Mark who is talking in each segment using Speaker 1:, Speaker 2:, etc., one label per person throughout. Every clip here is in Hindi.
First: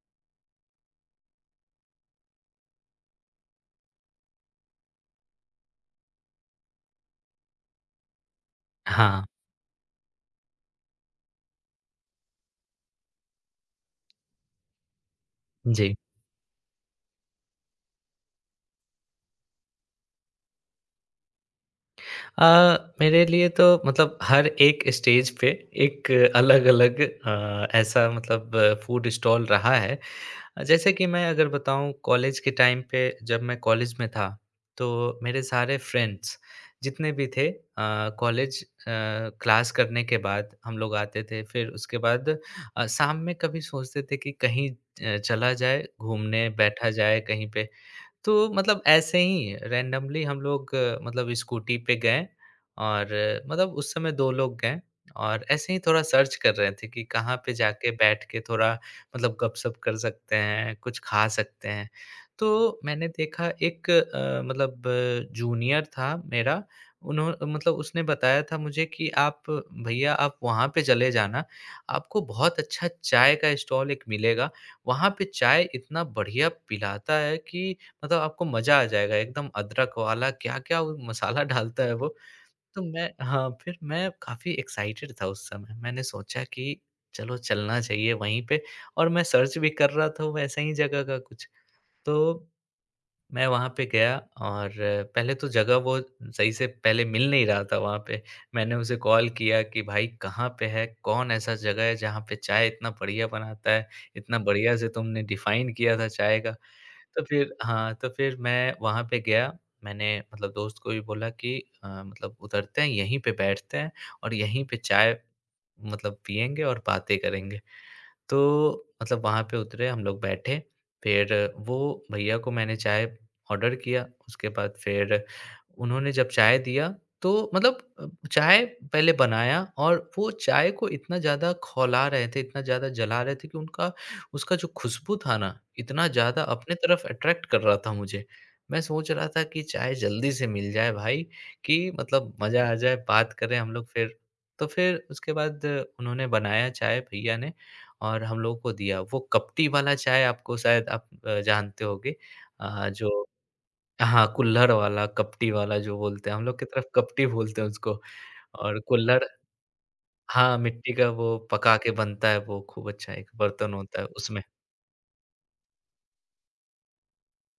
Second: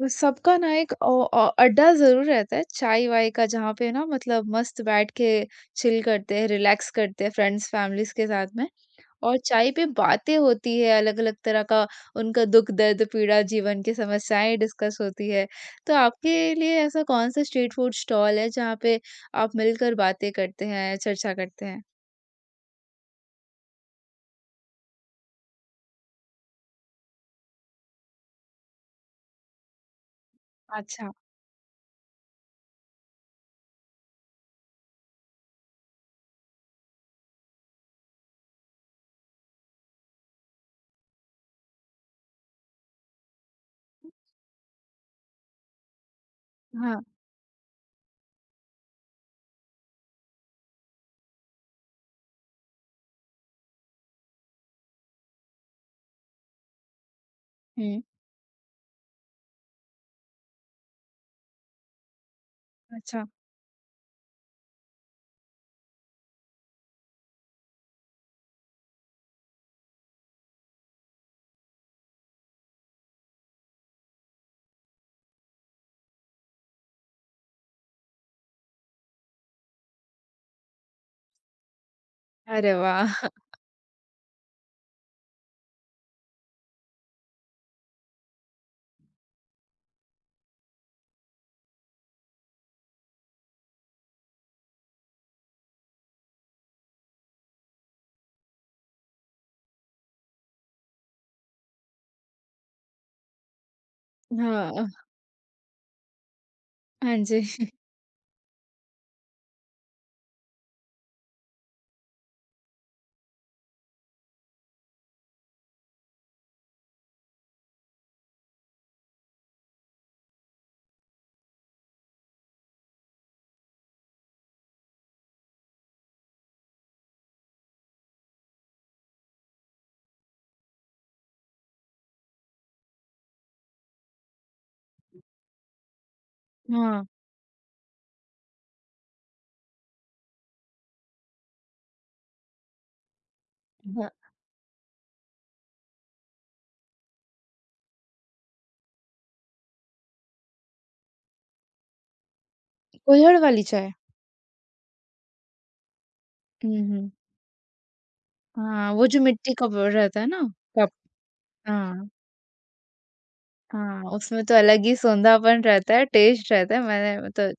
Speaker 1: वो सबका ना एक अड्डा ज़रूर रहता है, चाय-वाय का जहाँ पे ना मतलब मस्त बैठ के चिल करते हैं, रिलैक्स करते हैं फ्रेंड्स, फैमिलीज़ के साथ में
Speaker 2: हाँ,
Speaker 1: और चाय पे बातें होती है, अलग-अलग तरह का उनका दुःख, दर्द, पीड़ा, जीवन की समस्याएँ डिस्कस होती है।
Speaker 2: जी।
Speaker 1: तो आपके लिए ऐसा कौन-सा स्ट्रीट फूड स्टॉल है जहाँ पे आप मिलकर बातें करते हैं, चर्चा करते हैं?
Speaker 2: अ, मेरे लिए तो मतलब हर एक स्टेज पे एक अलग-अलग ऐसा मतलब फूड स्टॉल रहा है। जैसे कि
Speaker 1: अच्छा,
Speaker 2: मैं अगर बताऊँ कॉलेज के टाइम पे जब मैं कॉलेज में था, तो मेरे सारे फ्रेंड्स जितने भी थे, कॉलेज अ, क्लास करने के बाद हम लोग आते थे। फिर उसके बाद शाम में कभी सोचते थे कि कहीं चला जाए, घूमने बैठा
Speaker 1: हाँ।
Speaker 2: जाए कहीं पे। तो मतलब ऐसे ही रैंडमली हम लोग मतलब स्कूटी पे गए और मतलब उस समय 2 लोग गए और ऐसे ही थोड़ा सर्च कर रहे थे कि कहाँ पे जाके
Speaker 1: हुँ,
Speaker 2: बैठ के थोड़ा मतलब गपशप कर सकते हैं, कुछ खा सकते हैं। तो मैंने
Speaker 1: अच्छा।
Speaker 2: देखा एक मतलब जूनियर था मेरा, उन्हों मतलब उसने बताया था मुझे कि आप, भैया आप वहाँ पे चले जाना, आपको बहुत अच्छा चाय का स्टॉल एक मिलेगा। वहाँ पे चाय इतना बढ़िया पिलाता है कि मतलब आपको मज़ा आ जाएगा एकदम, अदरक वाला क्या-क्या वो मसाला डालता है वो।
Speaker 1: अरे
Speaker 2: तो
Speaker 1: वाह!
Speaker 2: मैं हाँ, फिर मैं काफ़ी एक्साइटेड था उस समय। मैंने सोचा कि चलो चलना चाहिए वहीं पे और मैं सर्च भी कर रहा था वैसा ही जगह का कुछ। तो मैं वहाँ पे गया और पहले तो जगह वो सही से पहले मिल नहीं रहा था वहाँ पे। मैंने उसे कॉल किया कि भाई कहाँ पे है? कौन ऐसा जगह है जहाँ पे चाय इतना बढ़िया बनाता है? इतना बढ़िया
Speaker 1: हाँ,
Speaker 2: से तुमने डिफ़ाइन किया था चाय का।
Speaker 1: हाँ
Speaker 2: तो फिर
Speaker 1: जी।
Speaker 2: हाँ, तो फिर मैं वहाँ पे गया। मैंने मतलब दोस्त को भी बोला कि मतलब उतरते हैं, यहीं पे बैठते हैं और यहीं पे चाय मतलब पिएँगे और बातें करेंगे। तो मतलब वहाँ पे उतरे, हम लोग बैठे, फिर वो भैया को मैंने चाय ऑर्डर किया, उसके बाद फिर उन्होंने जब चाय दिया, तो मतलब चाय पहले बनाया और वो चाय को इतना ज़्यादा खौला रहे थे, इतना ज़्यादा जला रहे थे कि उनका उसका जो खुशबू था ना, इतना ज़्यादा अपने
Speaker 1: हाँ,
Speaker 2: तरफ अट्रैक्ट कर रहा था मुझे। मैं सोच रहा था कि चाय जल्दी से मिल जाए भाई कि मतलब मज़ा आ जाए, बात करें हम लोग
Speaker 1: हाँ,
Speaker 2: फिर। तो फिर उसके बाद उन्होंने बनाया चाय भैया ने और हम लोगों को दिया। वो कपटी वाला चाय, आपको शायद, आप जानते होंगे अ, जो
Speaker 1: कुल्हड़ वाली चाय।
Speaker 2: हाँ, कुल्हड़ वाला, कपटी वाला जो बोलते हैं, हम लोग की
Speaker 1: हुँ,
Speaker 2: तरफ
Speaker 1: हुँ।
Speaker 2: कपटी बोलते हैं उसको। और
Speaker 1: हाँ, वो जो
Speaker 2: कुल्हड़,
Speaker 1: मिट्टी का वो रहता है ना
Speaker 2: हाँ,
Speaker 1: कप
Speaker 2: मिट्टी का वो पका के
Speaker 1: हाँ,
Speaker 2: बनता है, वो खूब अच्छा एक बर्तन होता
Speaker 1: हाँ,
Speaker 2: है उसमें।
Speaker 1: उसमें तो अलग ही सोंधापन रहता है, टेस्ट रहता है, मैंने मतलब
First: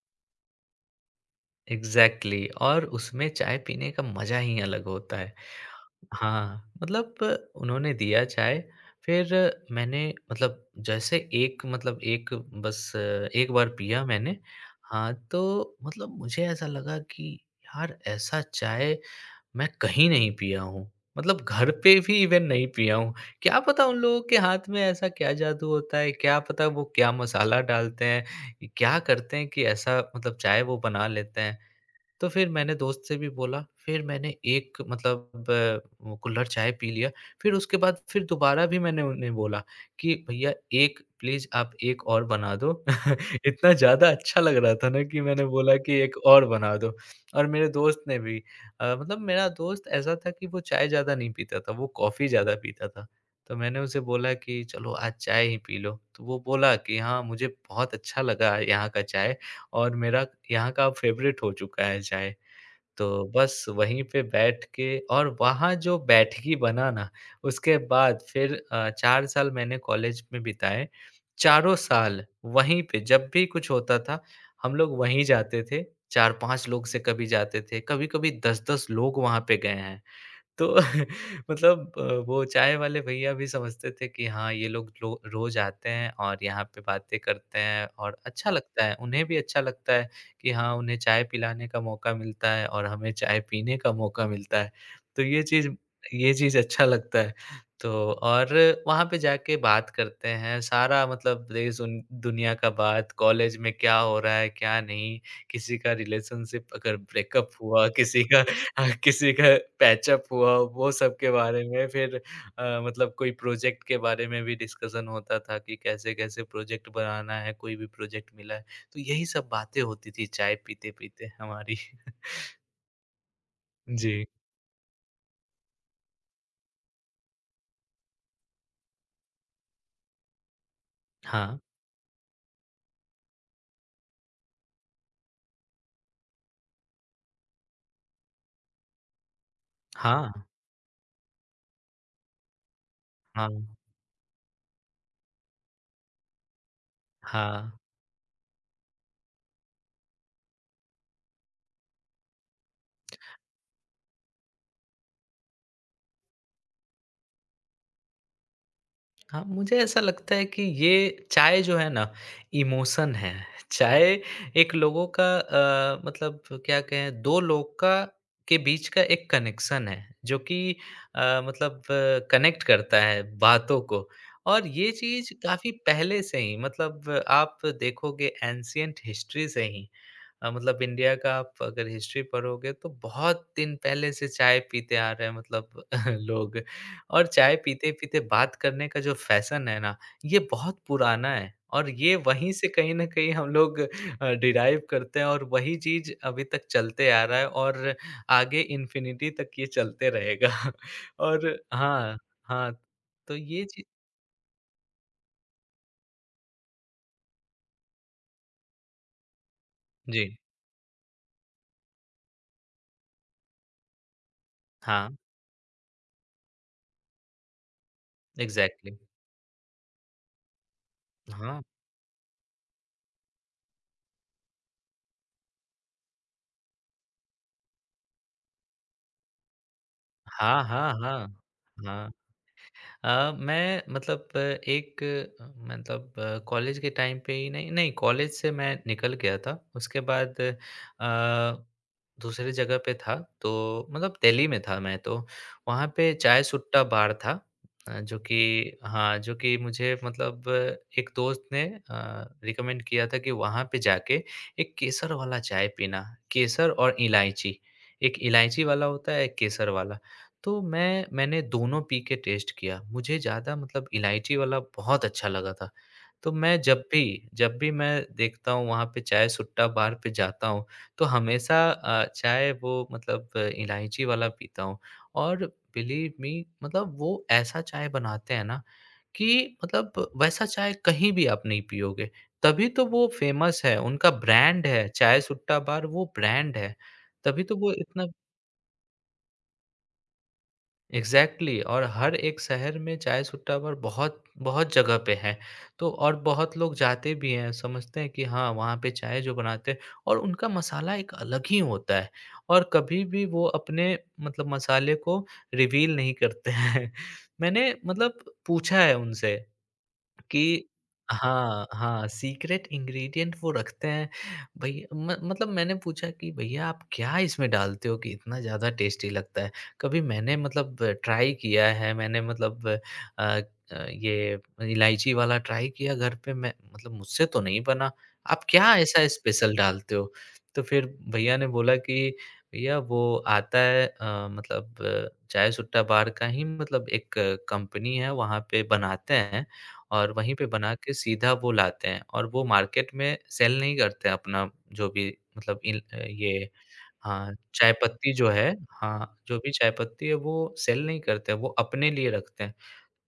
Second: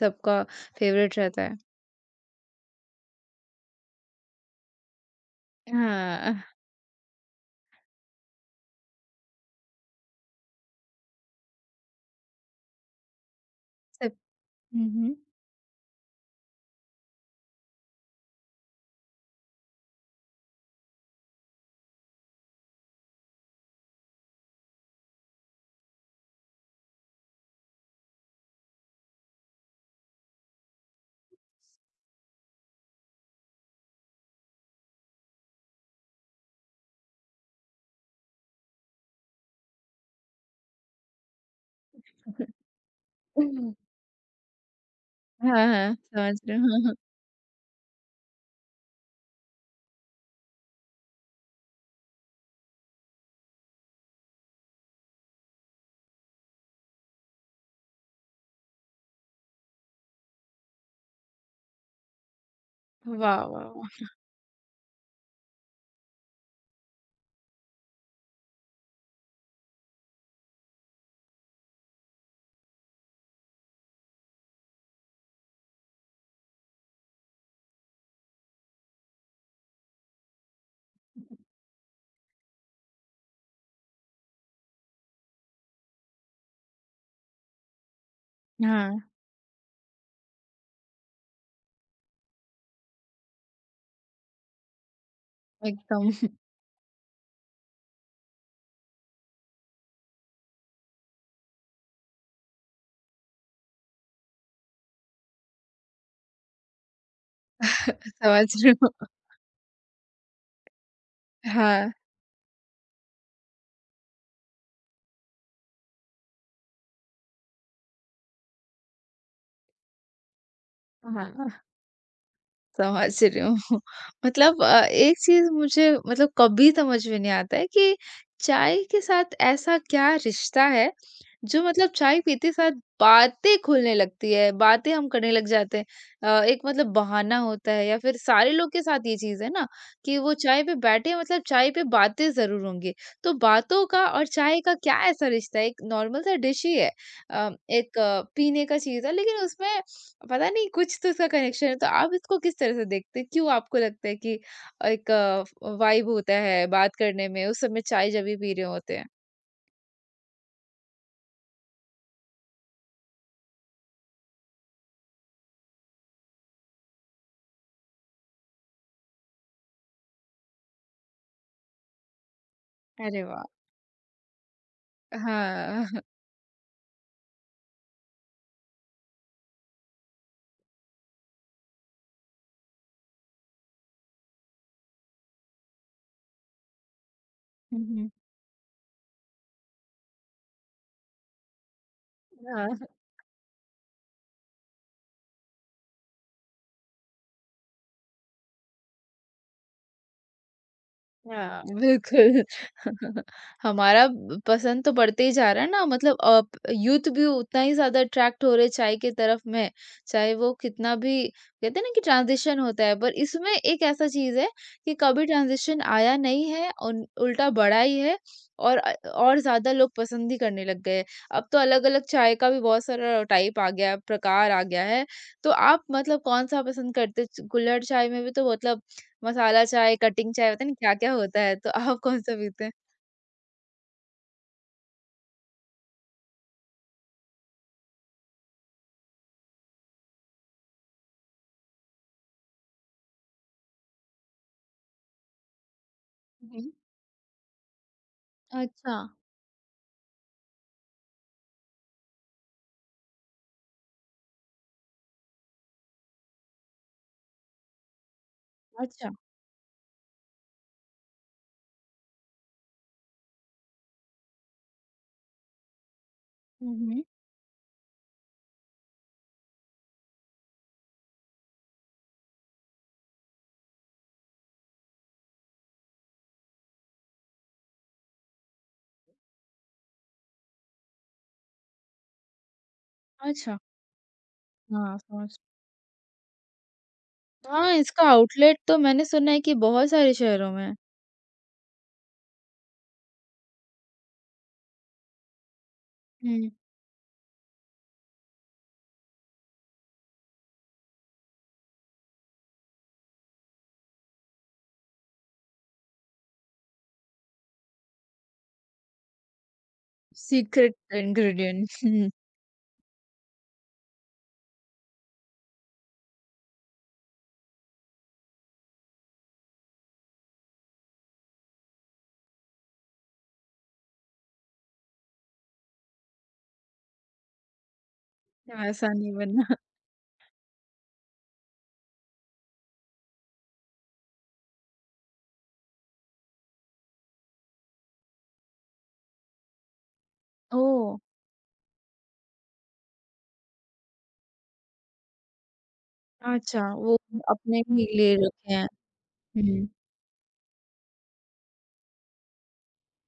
Speaker 1: सबका फेवरेट रहता है।
Speaker 2: एग्ज़ैक्टली, और उसमें चाय पीने का मज़ा ही अलग होता है।
Speaker 1: हाँ,
Speaker 2: हाँ, मतलब उन्होंने दिया चाय, फिर मैंने मतलब जैसे एक मतलब एक बस एक बार पिया
Speaker 1: सब
Speaker 2: मैंने,
Speaker 1: हुँ,
Speaker 2: हाँ,
Speaker 1: हुँ।
Speaker 2: तो मतलब मुझे ऐसा लगा कि यार ऐसा चाय मैं कहीं नहीं पिया हूँ। मतलब घर पे भी इवेन नहीं पिया हूँ। क्या पता उन लोगों के हाथ में ऐसा क्या जादू होता है, क्या पता वो क्या मसाला डालते हैं, क्या करते हैं कि ऐसा मतलब चाय वो बना लेते हैं। तो फिर मैंने दोस्त से भी बोला, फिर मैंने एक मतलब वो कुल्हड़ चाय पी लिया। फिर उसके बाद फिर दोबारा भी मैंने उन्हें बोला कि भैया, एक, प्लीज़ आप एक और बना दो। इतना ज़्यादा अच्छा लग रहा था ना कि मैंने
Speaker 1: हाँ,
Speaker 2: बोला
Speaker 1: हाँ,
Speaker 2: कि एक
Speaker 1: समझ
Speaker 2: और
Speaker 1: रही हूँ।
Speaker 2: बना
Speaker 1: हाँ,
Speaker 2: दो।
Speaker 1: हाँ।
Speaker 2: और मेरे दोस्त ने भी, मतलब मेरा दोस्त ऐसा था कि वो चाय ज़्यादा नहीं पीता था, वो कॉफ़ी ज़्यादा पीता था। तो मैंने उसे बोला कि चलो आज चाय ही पी लो। तो वो बोला कि हाँ, मुझे बहुत अच्छा लगा यहाँ का चाय। और मेरा यहाँ का फ़ेवरेट हो चुका है चाय। तो
Speaker 1: वाह,
Speaker 2: बस
Speaker 1: वाह,
Speaker 2: वहीं
Speaker 1: वाह!
Speaker 2: पे बैठ के, और वहाँ जो बैठकी बना ना, उसके बाद फिर 4 साल मैंने कॉलेज में बिताए। चारों साल वहीं पे, जब भी कुछ होता था, हम लोग वहीं जाते थे। 4-5 लोग से कभी जाते थे, कभी-कभी 10-10 लोग वहाँ पे गए हैं। तो मतलब वो चाय वाले भैया भी समझते थे कि हाँ, ये लोग रो रोज़ आते हैं और यहाँ पे बातें करते हैं, और अच्छा, हाँ, लगता
Speaker 1: हाँ,
Speaker 2: है। उन्हें भी अच्छा लगता है कि हाँ, उन्हें चाय पिलाने का मौका मिलता है और हमें चाय पीने का मौका मिलता है। तो
Speaker 1: एकदम
Speaker 2: ये चीज़ अच्छा लगता है। तो और वहाँ पे जाके बात करते हैं, सारा मतलब देश, उन दुनिया का बात, कॉलेज में क्या हो रहा है, क्या नहीं, किसी का रिलेशनशिप अगर ब्रेकअप हुआ, किसी का,
Speaker 1: समझ रही
Speaker 2: हाँ,
Speaker 1: हूँ।
Speaker 2: किसी का पैचअप हुआ, वो सब के बारे में,
Speaker 1: हाँ,
Speaker 2: फिर मतलब कोई प्रोजेक्ट के बारे में भी डिस्कशन होता था कि कैसे-कैसे प्रोजेक्ट बनाना है, कोई भी प्रोजेक्ट मिला है। तो यही सब बातें होती थी चाय पीते-पीते
Speaker 1: हाँ,
Speaker 2: हमारी।
Speaker 1: समझ रही हूँ।
Speaker 2: जी।
Speaker 1: मतलब एक चीज़ मुझे मतलब कभी समझ में नहीं आता है कि चाय के साथ ऐसा क्या रिश्ता है
Speaker 2: हाँ।
Speaker 1: जो मतलब चाय पीते साथ बातें खुलने लगती है, बातें हम करने लग जाते हैं। एक मतलब बहाना होता है या फिर सारे लोग के साथ ये चीज़ है ना कि
Speaker 2: हाँ,
Speaker 1: वो चाय पे बैठे हैं मतलब चाय पे बातें ज़रूर होंगी। तो
Speaker 2: हाँ,
Speaker 1: बातों का और चाय का क्या ऐसा रिश्ता है? एक नॉर्मल सा डिश ही है।
Speaker 2: हाँ।
Speaker 1: एक पीने का चीज़ है लेकिन उसमें पता नहीं कुछ तो इसका कनेक्शन है। तो आप इसको किस तरह से देखते हैं? क्यों आपको लगता है कि एक वाइब होता है बात करने में उस समय चाय जब भी पी रहे होते हैं?
Speaker 2: हाँ, मुझे ऐसा लगता है कि ये चाय जो है ना, इमोशन है। चाय एक लोगों का, मतलब क्या कहें, 2 लोग का, के बीच का एक कनेक्शन है, जो कि मतलब कनेक्ट करता है
Speaker 1: अरे वाह!
Speaker 2: बातों को। और ये चीज़ काफ़ी
Speaker 1: हाँ।
Speaker 2: पहले से ही, मतलब आप देखोगे एंशिएंट हिस्ट्री से ही, मतलब इंडिया का आप अगर हिस्ट्री पढ़ोगे तो बहुत दिन पहले से चाय पीते आ रहे हैं मतलब लोग, और चाय
Speaker 1: हुँ, हुँ।
Speaker 2: पीते-पीते बात करने का जो फ़ैशन है ना, ये बहुत पुराना है, और ये वहीं से
Speaker 1: हाँ,
Speaker 2: कहीं न कहीं हम लोग डिराइव करते हैं और वही चीज़ अभी तक चलते आ रहा है और आगे इन्फ़िनिटी तक ये चलते रहेगा। और
Speaker 1: हाँ,
Speaker 2: हाँ,
Speaker 1: बिल्कुल।
Speaker 2: हाँ, तो ये चीज़,
Speaker 1: हमारा पसंद तो बढ़ते ही जा रहा है ना मतलब अब यूथ भी उतना ही ज़्यादा अट्रैक्ट हो रहे हैं चाय की तरफ में,
Speaker 2: जी,
Speaker 1: चाहे वो कितना भी कहते हैं ना कि ट्रांज़िशन होता है, पर इसमें एक ऐसा चीज़ है कि
Speaker 2: हाँ,
Speaker 1: कभी ट्रांज़िशन आया नहीं है उन उल्टा बढ़ा ही है और
Speaker 2: एग्ज़ैक्टली,
Speaker 1: ज़्यादा लोग पसंद ही करने लग गए हैं। अब तो
Speaker 2: हाँ,
Speaker 1: अलग-अलग चाय का भी बहुत सारा टाइप आ गया है, प्रकार आ गया है। तो आप मतलब कौन-सा पसंद करते च कुल्हड़ चाय में भी तो मतलब मसाला चाय, कटिंग चाय
Speaker 2: हाँ,
Speaker 1: पता नहीं
Speaker 2: हाँ,
Speaker 1: क्या-क्या
Speaker 2: हाँ,
Speaker 1: होता है, तो आप
Speaker 2: हाँ।
Speaker 1: कौन सा पीते हैं?
Speaker 2: मैं मतलब अ, एक अ, मतलब अ, कॉलेज के टाइम पे ही, नहीं नहीं, कॉलेज से मैं निकल गया था। उसके बाद दूसरी जगह पे था, तो मतलब दिल्ली में था मैं तो। वहाँ पे चाय
Speaker 1: हुँ,
Speaker 2: सुट्टा बार था, जो कि,
Speaker 1: अच्छा।
Speaker 2: हाँ, जो कि मुझे मतलब एक दोस्त ने रिकमेंड किया था कि वहाँ पे जाके एक केसर वाला चाय पीना, केसर और इलायची। एक इलायची वाला
Speaker 1: अच्छा।
Speaker 2: होता है, एक केसर वाला। तो मैंने दोनों पी के टेस्ट किया। मुझे ज़्यादा मतलब इलायची वाला बहुत अच्छा लगा था। तो मैं
Speaker 1: हुँ, हुँ।
Speaker 2: जब भी मैं देखता हूँ, वहाँ पे चाय सुट्टा बार पे जाता हूँ, तो हमेशा चाय वो मतलब इलायची वाला पीता हूँ। और बिलीव मी, मतलब वो ऐसा चाय बनाते हैं ना कि मतलब वैसा चाय कहीं भी आप नहीं पियोगे। तभी तो वो
Speaker 1: अच्छा,
Speaker 2: फ़ेमस है, उनका ब्रांड है,
Speaker 1: हाँ,
Speaker 2: चाय
Speaker 1: समझ
Speaker 2: सुट्टा बार वो ब्रांड है। तभी तो वो
Speaker 1: हाँ, इसका
Speaker 2: इतना,
Speaker 1: आउटलेट तो मैंने सुना है कि बहुत सारे शहरों में है।
Speaker 2: एग्ज़ैक्टली, और हर एक शहर में चाय-सुट्टा पर बहुत बहुत जगह पे है। तो और
Speaker 1: हुँ,
Speaker 2: बहुत लोग जाते भी हैं, समझते हैं कि हाँ, वहाँ पे चाय जो बनाते हैं, और उनका मसाला एक अलग ही होता है, और कभी भी वो अपने मतलब मसाले को रिवील नहीं करते हैं। मैंने मतलब पूछा है उनसे कि
Speaker 1: सीक्रेट
Speaker 2: हाँ, हाँ,
Speaker 1: इंग्रीडिएंट
Speaker 2: सीक्रेट इंग्रीडिएंट वो रखते हैं। भई, म मतलब मैंने पूछा कि भैया, आप क्या इसमें डालते हो कि इतना ज़्यादा टेस्टी लगता है? कभी मैंने मतलब ट्राई किया है, मैंने मतलब अ ये इलायची वाला ट्राई किया घर पे, मैं मतलब मुझसे तो नहीं बना। आप क्या
Speaker 1: वैसा
Speaker 2: ऐसा
Speaker 1: नहीं
Speaker 2: स्पेशल
Speaker 1: बना।
Speaker 2: डालते हो? तो फिर भैया ने बोला कि भैया वो आता है, मतलब चाय सुट्टा बार का ही मतलब एक कंपनी है, वहाँ पे बनाते हैं। और वहीं पे बना
Speaker 1: ओह!
Speaker 2: के सीधा वो लाते हैं, और वो मार्केट में सेल नहीं करते हैं अपना। जो भी मतलब इन ये
Speaker 1: अच्छा, वो
Speaker 2: हाँ,
Speaker 1: अपने
Speaker 2: चाय
Speaker 1: ही
Speaker 2: पत्ती
Speaker 1: लिए
Speaker 2: जो है,
Speaker 1: रखे हैं।
Speaker 2: हाँ, जो भी
Speaker 1: हुँ,
Speaker 2: चाय पत्ती है वो सेल नहीं करते हैं, वो अपने लिए रखते हैं।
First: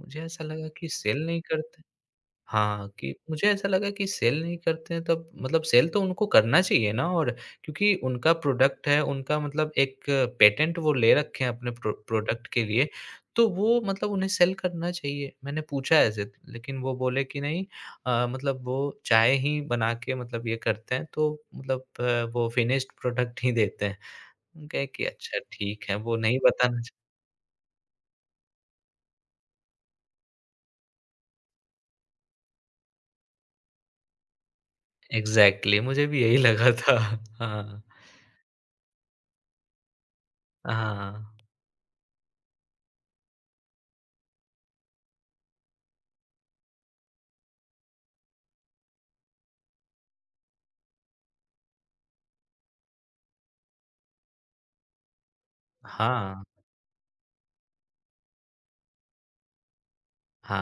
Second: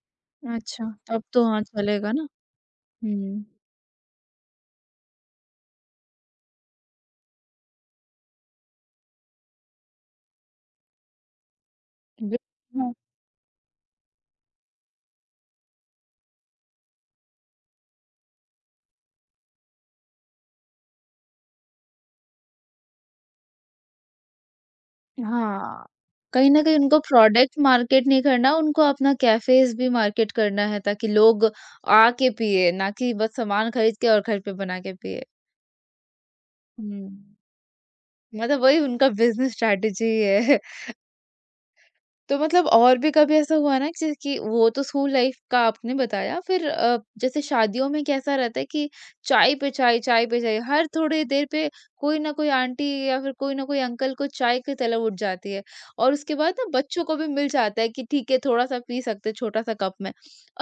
Speaker 2: मुझे ऐसा लगा
Speaker 1: अच्छा,
Speaker 2: कि
Speaker 1: तब
Speaker 2: सेल नहीं
Speaker 1: तो हाँ,
Speaker 2: करते,
Speaker 1: चलेगा ना।
Speaker 2: हाँ, कि
Speaker 1: हुँ,
Speaker 2: मुझे ऐसा लगा कि सेल नहीं करते हैं, तब मतलब सेल तो उनको करना चाहिए ना, और क्योंकि उनका प्रोडक्ट है, उनका मतलब एक पेटेंट वो ले रखे हैं अपने प्रोडक्ट के लिए, तो वो मतलब उन्हें सेल करना चाहिए। मैंने पूछा ऐसे लेकिन वो बोले कि नहीं, मतलब वो चाय ही बना के मतलब ये करते हैं, तो मतलब वो फिनिश्ड प्रोडक्ट ही देते हैं। हम कहे कि अच्छा ठीक
Speaker 1: हाँ,
Speaker 2: है, वो नहीं
Speaker 1: कहीं न कहीं
Speaker 2: बताना चा
Speaker 1: उनको प्रोडक्ट मार्केट नहीं करना, उनको अपना कैफ़ेज़ भी मार्केट करना है ताकि लोग आके पिएँ, ना कि बस सामान खरीद के और घर पे बना के पिएँ।
Speaker 2: एग्ज़ैक्टली, मुझे भी यही लगा था।
Speaker 1: हुँ।
Speaker 2: हाँ।
Speaker 1: मतलब वही उनका बिज़नेस स्ट्रैटेजी है।
Speaker 2: हाँ।
Speaker 1: तो मतलब और भी कभी ऐसा हुआ ना जैसे कि वो तो स्कूल लाइफ का आपने बताया फिर जैसे शादियों में कैसा रहता है कि चाय पे चाय हर थोड़ी देर पे कोई ना कोई आंटी या फिर कोई ना कोई अंकल को चाय की तलब उठ जाती है और उसके
Speaker 2: हाँ,
Speaker 1: बाद ना बच्चों को भी मिल जाता है कि ठीक है थोड़ा सा पी सकते हैं, छोटा सा कप में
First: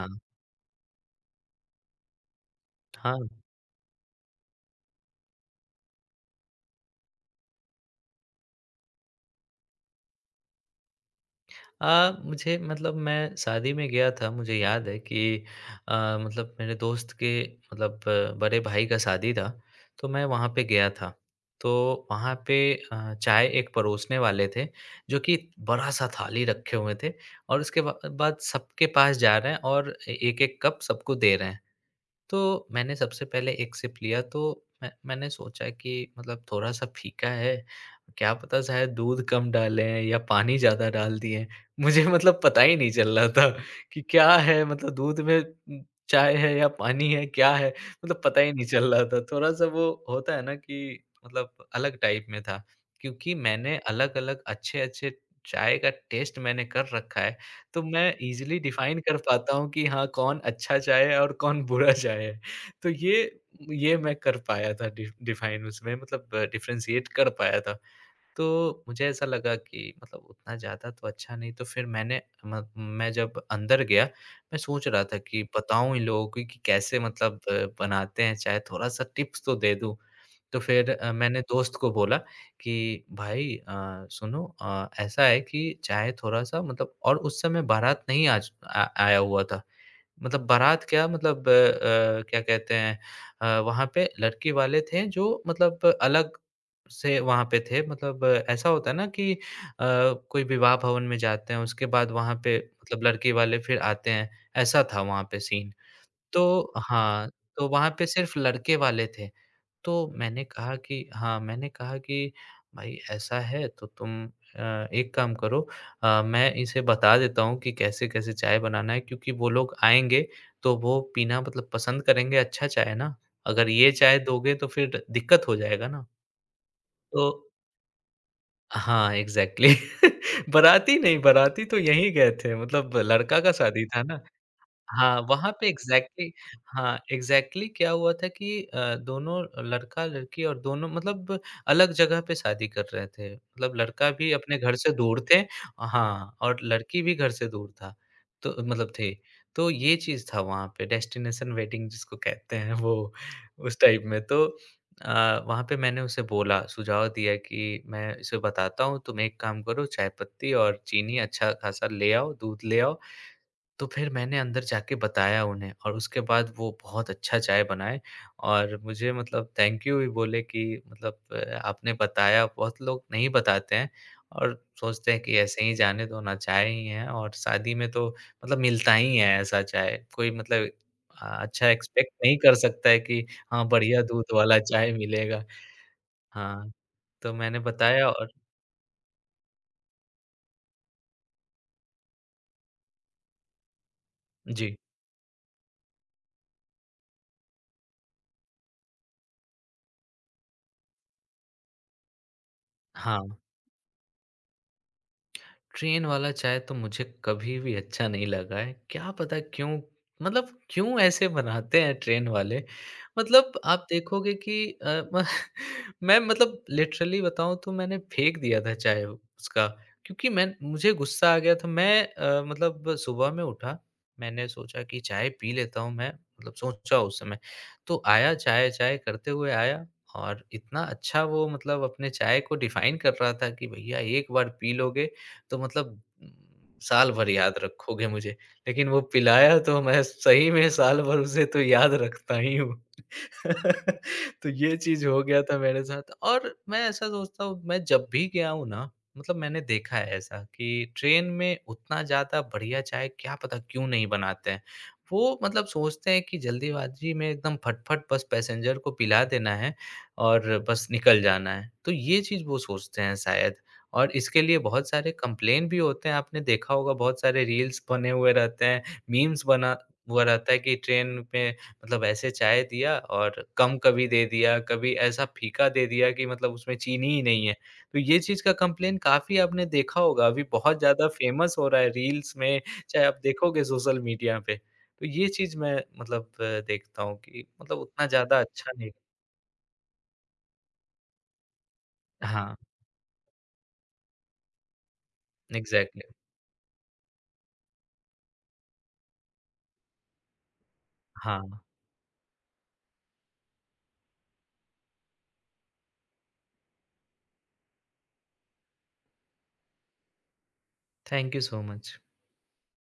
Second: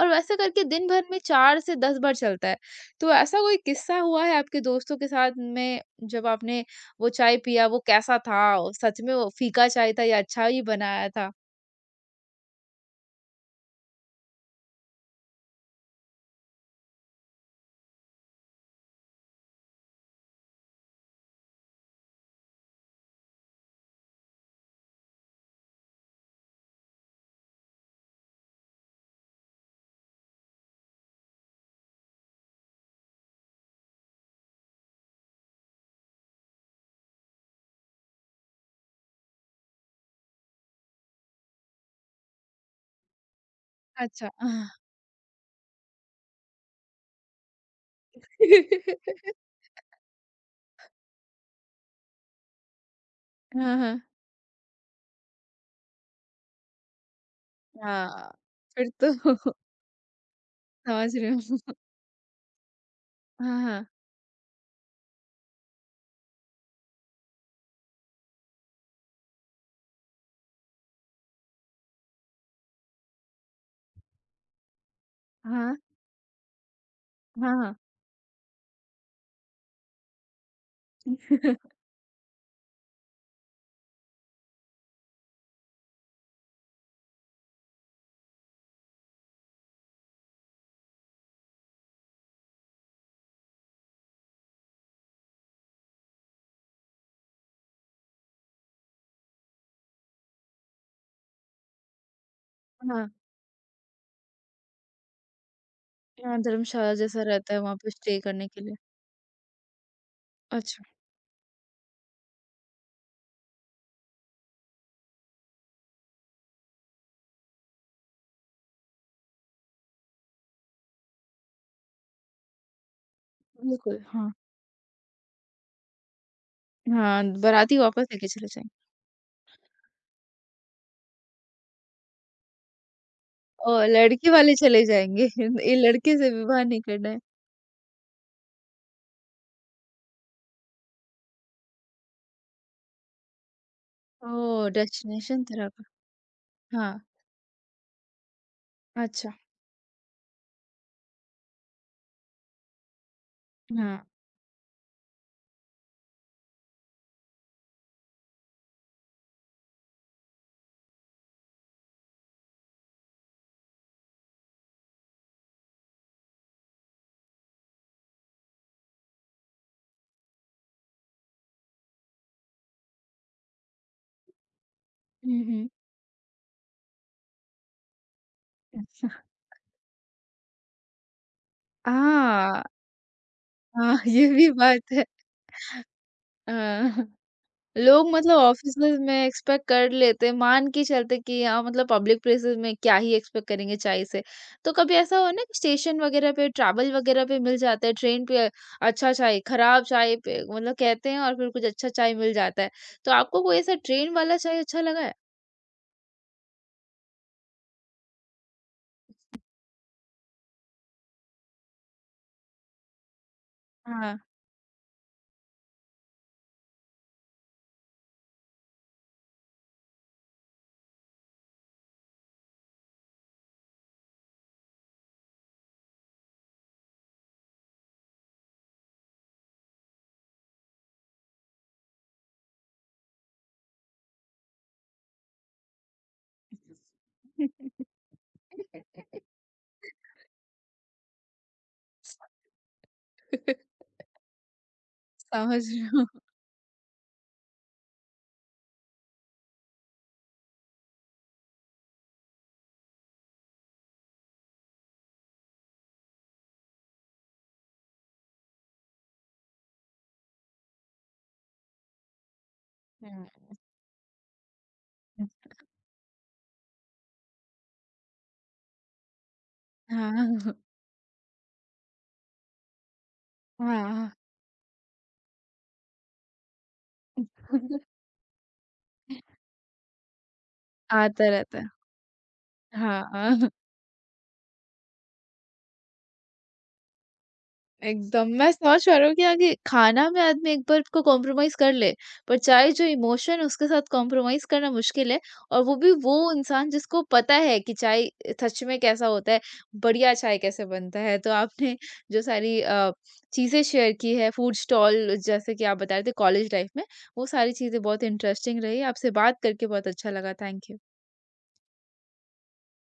Speaker 1: और वैसे करके दिन भर में 4 से 10 बार चलता है तो
Speaker 2: हाँ,
Speaker 1: ऐसा कोई किस्सा हुआ है आपके दोस्तों के साथ में जब आपने वो चाय पिया वो कैसा था सच में वो फीका चाय था या अच्छा ही बनाया था
Speaker 2: मुझे मतलब मैं शादी में गया था, मुझे याद है कि मतलब मेरे दोस्त के मतलब बड़े भाई का शादी था, तो मैं वहाँ पे गया था। तो वहाँ पे चाय एक परोसने वाले थे, जो कि बड़ा-सा थाली रखे हुए थे, और उसके बा बाद सबके पास जा रहे हैं और ए एक-एक कप सबको दे रहे हैं। तो मैंने सबसे पहले एक सिप लिया, तो मैंने सोचा कि मतलब थोड़ा-सा फीका है, क्या पता शायद दूध कम डाले हैं या पानी ज़्यादा डाल दिए हैं। मुझे मतलब पता ही नहीं चल रहा था कि
Speaker 1: अच्छा।
Speaker 2: क्या है, मतलब दूध में, चाय है या पानी है, क्या है? मतलब पता ही नहीं चल रहा था। थोड़ा-सा वो होता है ना कि मतलब अलग टाइप में था क्योंकि मैंने
Speaker 1: हाँ, हाँ।
Speaker 2: अलग-अलग अच्छे-अच्छे चाय का टेस्ट मैंने कर रखा है। तो
Speaker 1: हाँ,
Speaker 2: मैं
Speaker 1: हाँ,
Speaker 2: ईज़िली
Speaker 1: फिर
Speaker 2: डिफ़ाइन कर
Speaker 1: तो
Speaker 2: पाता हूँ कि हाँ, कौन अच्छा चाय
Speaker 1: समझ
Speaker 2: है
Speaker 1: रही
Speaker 2: और कौन
Speaker 1: हूँ।
Speaker 2: बुरा चाय है। तो ये
Speaker 1: हाँ, हाँ।
Speaker 2: ये मैं कर पाया था डि डिफ़ाइन उसमें मतलब डिफ़रेंशिएट कर पाया था। तो मुझे ऐसा लगा कि मतलब उतना ज़्यादा तो अच्छा नहीं तो फिर मैं जब अंदर गया, मैं सोच रहा था कि
Speaker 1: हाँ,
Speaker 2: बताऊँ इन लोगों को कि कैसे मतलब
Speaker 1: हाँ, हाँ।
Speaker 2: बनाते हैं चाय, थोड़ा-सा टिप्स तो दे दूँ। तो फिर मैंने दोस्त को बोला कि भाई सुनो ऐसा है कि चाहे थोड़ा-सा मतलब और उस समय बारात नहीं आज आ आया हुआ था। मतलब बारात क्या मतलब क्या कहते हैं वहाँ पे लड़की वाले थे जो मतलब अलग से वहाँ पे थे। मतलब ऐसा होता है ना कि कोई विवाह भवन में जाते हैं उसके बाद वहाँ पे मतलब
Speaker 1: हाँ,
Speaker 2: लड़की वाले फिर आते हैं, ऐसा था वहाँ पे सीन।
Speaker 1: यहाँ
Speaker 2: तो
Speaker 1: धर्मशाला जैसा
Speaker 2: हाँ,
Speaker 1: रहता है
Speaker 2: तो
Speaker 1: वहाँ
Speaker 2: वहाँ
Speaker 1: पे
Speaker 2: पे
Speaker 1: स्टे
Speaker 2: सिर्फ़
Speaker 1: करने के लिए।
Speaker 2: लड़के वाले थे। तो मैंने कहा
Speaker 1: अच्छा,
Speaker 2: कि हाँ, मैंने कहा कि भाई ऐसा है तो तुम एक काम करो, मैं इसे बता देता हूँ कि कैसे-कैसे चाय बनाना है क्योंकि वो लोग आएँगे तो वो पीना मतलब पसंद करेंगे, अच्छा चाय है ना। अगर ये
Speaker 1: बिल्कुल,
Speaker 2: चाय
Speaker 1: हाँ।
Speaker 2: दोगे तो फिर दिक्कत हो जाएगा ना। तो
Speaker 1: हाँ, बाराती वापस लेके चले जाएँगे।
Speaker 2: हाँ, एग्ज़ैक्टली बाराती नहीं, बाराती तो यहीं गए थे मतलब लड़का का शादी
Speaker 1: ओह!
Speaker 2: था ना।
Speaker 1: लड़के वाले चले
Speaker 2: हाँ,
Speaker 1: जाएँगे।
Speaker 2: वहाँ पे
Speaker 1: ये लड़के से
Speaker 2: एग्ज़ैक्टली
Speaker 1: विवाह नहीं
Speaker 2: हाँ,
Speaker 1: करना है।
Speaker 2: एग्ज़ैक्टली क्या हुआ था कि दोनों लड़का-लड़की और दोनों मतलब अलग जगह पे शादी कर रहे थे। मतलब लड़का भी अपने
Speaker 1: ओह!
Speaker 2: घर से दूर थे,
Speaker 1: डेस्टिनेशन तरह का।
Speaker 2: हाँ, और
Speaker 1: हाँ,
Speaker 2: लड़की भी घर से दूर था। तो मतलब थे।
Speaker 1: अच्छा।
Speaker 2: तो ये चीज़ था वहाँ पे डेस्टिनेशन वेडिंग जिसको कहते हैं वो, उस
Speaker 1: हाँ।
Speaker 2: टाइप में। तो वहाँ पे मैंने उसे बोला, सुझाव दिया कि मैं इसे बताता हूँ, तुम एक काम करो चाय पत्ती और चीनी अच्छा-खासा ले आओ, दूध ले आओ। तो फिर मैंने अंदर जाके बताया उन्हें और उसके बाद वो बहुत अच्छा चाय बनाए और मुझे मतलब थैंक यू भी बोले कि मतलब आपने बताया, बहुत लोग नहीं बताते हैं और सोचते हैं कि
Speaker 1: हुँ,
Speaker 2: ऐसे
Speaker 1: हुँ।
Speaker 2: ही जाने दो ना चाय ही है और शादी में तो मतलब मिलता
Speaker 1: अच्छा।
Speaker 2: ही है ऐसा चाय, कोई मतलब अच्छा एक्सपेक्ट नहीं कर
Speaker 1: हाँ,
Speaker 2: सकता है कि हाँ
Speaker 1: हाँ,
Speaker 2: बढ़िया
Speaker 1: ये
Speaker 2: दूध
Speaker 1: भी
Speaker 2: वाला चाय
Speaker 1: बात है।
Speaker 2: मिलेगा। हाँ,
Speaker 1: हाँ।
Speaker 2: तो मैंने बताया।
Speaker 1: लोग
Speaker 2: और
Speaker 1: मतलब ऑफिसेज़ में एक्सपेक्ट कर लेते हैं, मान के चलते कि हाँ, मतलब पब्लिक प्लेसेस में क्या ही एक्सपेक्ट करेंगे चाय से। तो
Speaker 2: जी
Speaker 1: कभी ऐसा हुआ ना कि स्टेशन वगैरह पे, ट्रैवल वगैरह पे मिल जाता है, ट्रेन पे अच्छा चाय, खराब चाय पे मतलब कहते हैं और फिर कुछ अच्छा चाय मिल जाता है। तो
Speaker 2: हाँ,
Speaker 1: आपको कोई ऐसा ट्रेन वाला चाय अच्छा लगा है?
Speaker 2: ट्रेन वाला चाय तो मुझे कभी भी अच्छा नहीं लगा है। क्या पता क्यों, मतलब क्यों ऐसे बनाते हैं ट्रेन वाले? मतलब आप
Speaker 1: हाँ।
Speaker 2: देखोगे कि अ, म मैं मतलब लिटरली बताऊँ तो मैंने फेंक दिया था चाय उसका क्योंकि मैं मुझे गुस्सा आ गया था। मैं मतलब सुबह में उठा, मैंने सोचा कि चाय पी लेता हूँ मैं, मतलब सोचा उस समय। तो आया चाय, चाय करते हुए आया और इतना अच्छा वो मतलब अपने चाय को डिफ़ाइन कर रहा था कि भैया एक बार पी लोगे तो मतलब साल भर याद रखोगे मुझे। लेकिन वो पिलाया तो मैं सही में साल भर उसे तो याद रखता ही हूँ। तो ये चीज़ हो गया था
Speaker 1: समझ रही
Speaker 2: मेरे
Speaker 1: हूँ।
Speaker 2: साथ और मैं ऐसा सोचता हूँ मैं जब भी गया हूँ ना, मतलब मैंने देखा है ऐसा कि ट्रेन में उतना ज़्यादा बढ़िया चाय क्या पता क्यों नहीं बनाते हैं। वो मतलब सोचते हैं कि जल्दीबाजी में एकदम फट-फट बस पैसेंजर को पिला देना है और बस निकल जाना है। तो ये चीज़ वो सोचते हैं
Speaker 1: हाँ।
Speaker 2: शायद, और इसके लिए बहुत सारे कंप्लेन भी होते हैं। आपने देखा होगा बहुत सारे रील्स बने हुए रहते हैं, मीम्स बना हुआ रहता
Speaker 1: हाँ।
Speaker 2: है कि ट्रेन में मतलब ऐसे चाय दिया और कम कभी
Speaker 1: हाँ।
Speaker 2: दे दिया, कभी ऐसा फीका दे दिया कि मतलब उसमें चीनी ही नहीं है। तो ये चीज़ का कम्प्लेन काफ़ी आपने देखा होगा, अभी बहुत ज़्यादा
Speaker 1: आता
Speaker 2: फ़ेमस
Speaker 1: रहता
Speaker 2: हो
Speaker 1: है।
Speaker 2: रहा है रील्स में, चाहे आप
Speaker 1: हाँ।
Speaker 2: देखोगे सोशल मीडिया पे। तो ये चीज़ मैं मतलब देखता हूँ कि मतलब उतना
Speaker 1: एकदम,
Speaker 2: ज़्यादा
Speaker 1: मैं
Speaker 2: अच्छा
Speaker 1: समझ
Speaker 2: नहीं।
Speaker 1: पा रही हूँ कि आगे खाना में आदमी एक बार को कॉम्प्रोमाइज़ कर ले, पर
Speaker 2: हाँ,
Speaker 1: चाहे जो इमोशन है उसके साथ कॉम्प्रोमाइज़ करना मुश्किल है और वो भी
Speaker 2: एग्ज़ैक्टली।
Speaker 1: वो इंसान जिसको पता है कि चाय सच में कैसा होता है, बढ़िया चाय कैसे बनता है। तो
Speaker 2: हाँ,
Speaker 1: आपने जो सारी चीज़ें शेयर की है फूड स्टॉल जैसे कि आप बता रहे थे कॉलेज लाइफ में, वो सारी चीज़ें बहुत इंटरेस्टिंग रही। आपसे बात करके बहुत अच्छा लगा। Thank you.
Speaker 2: Thank you so much.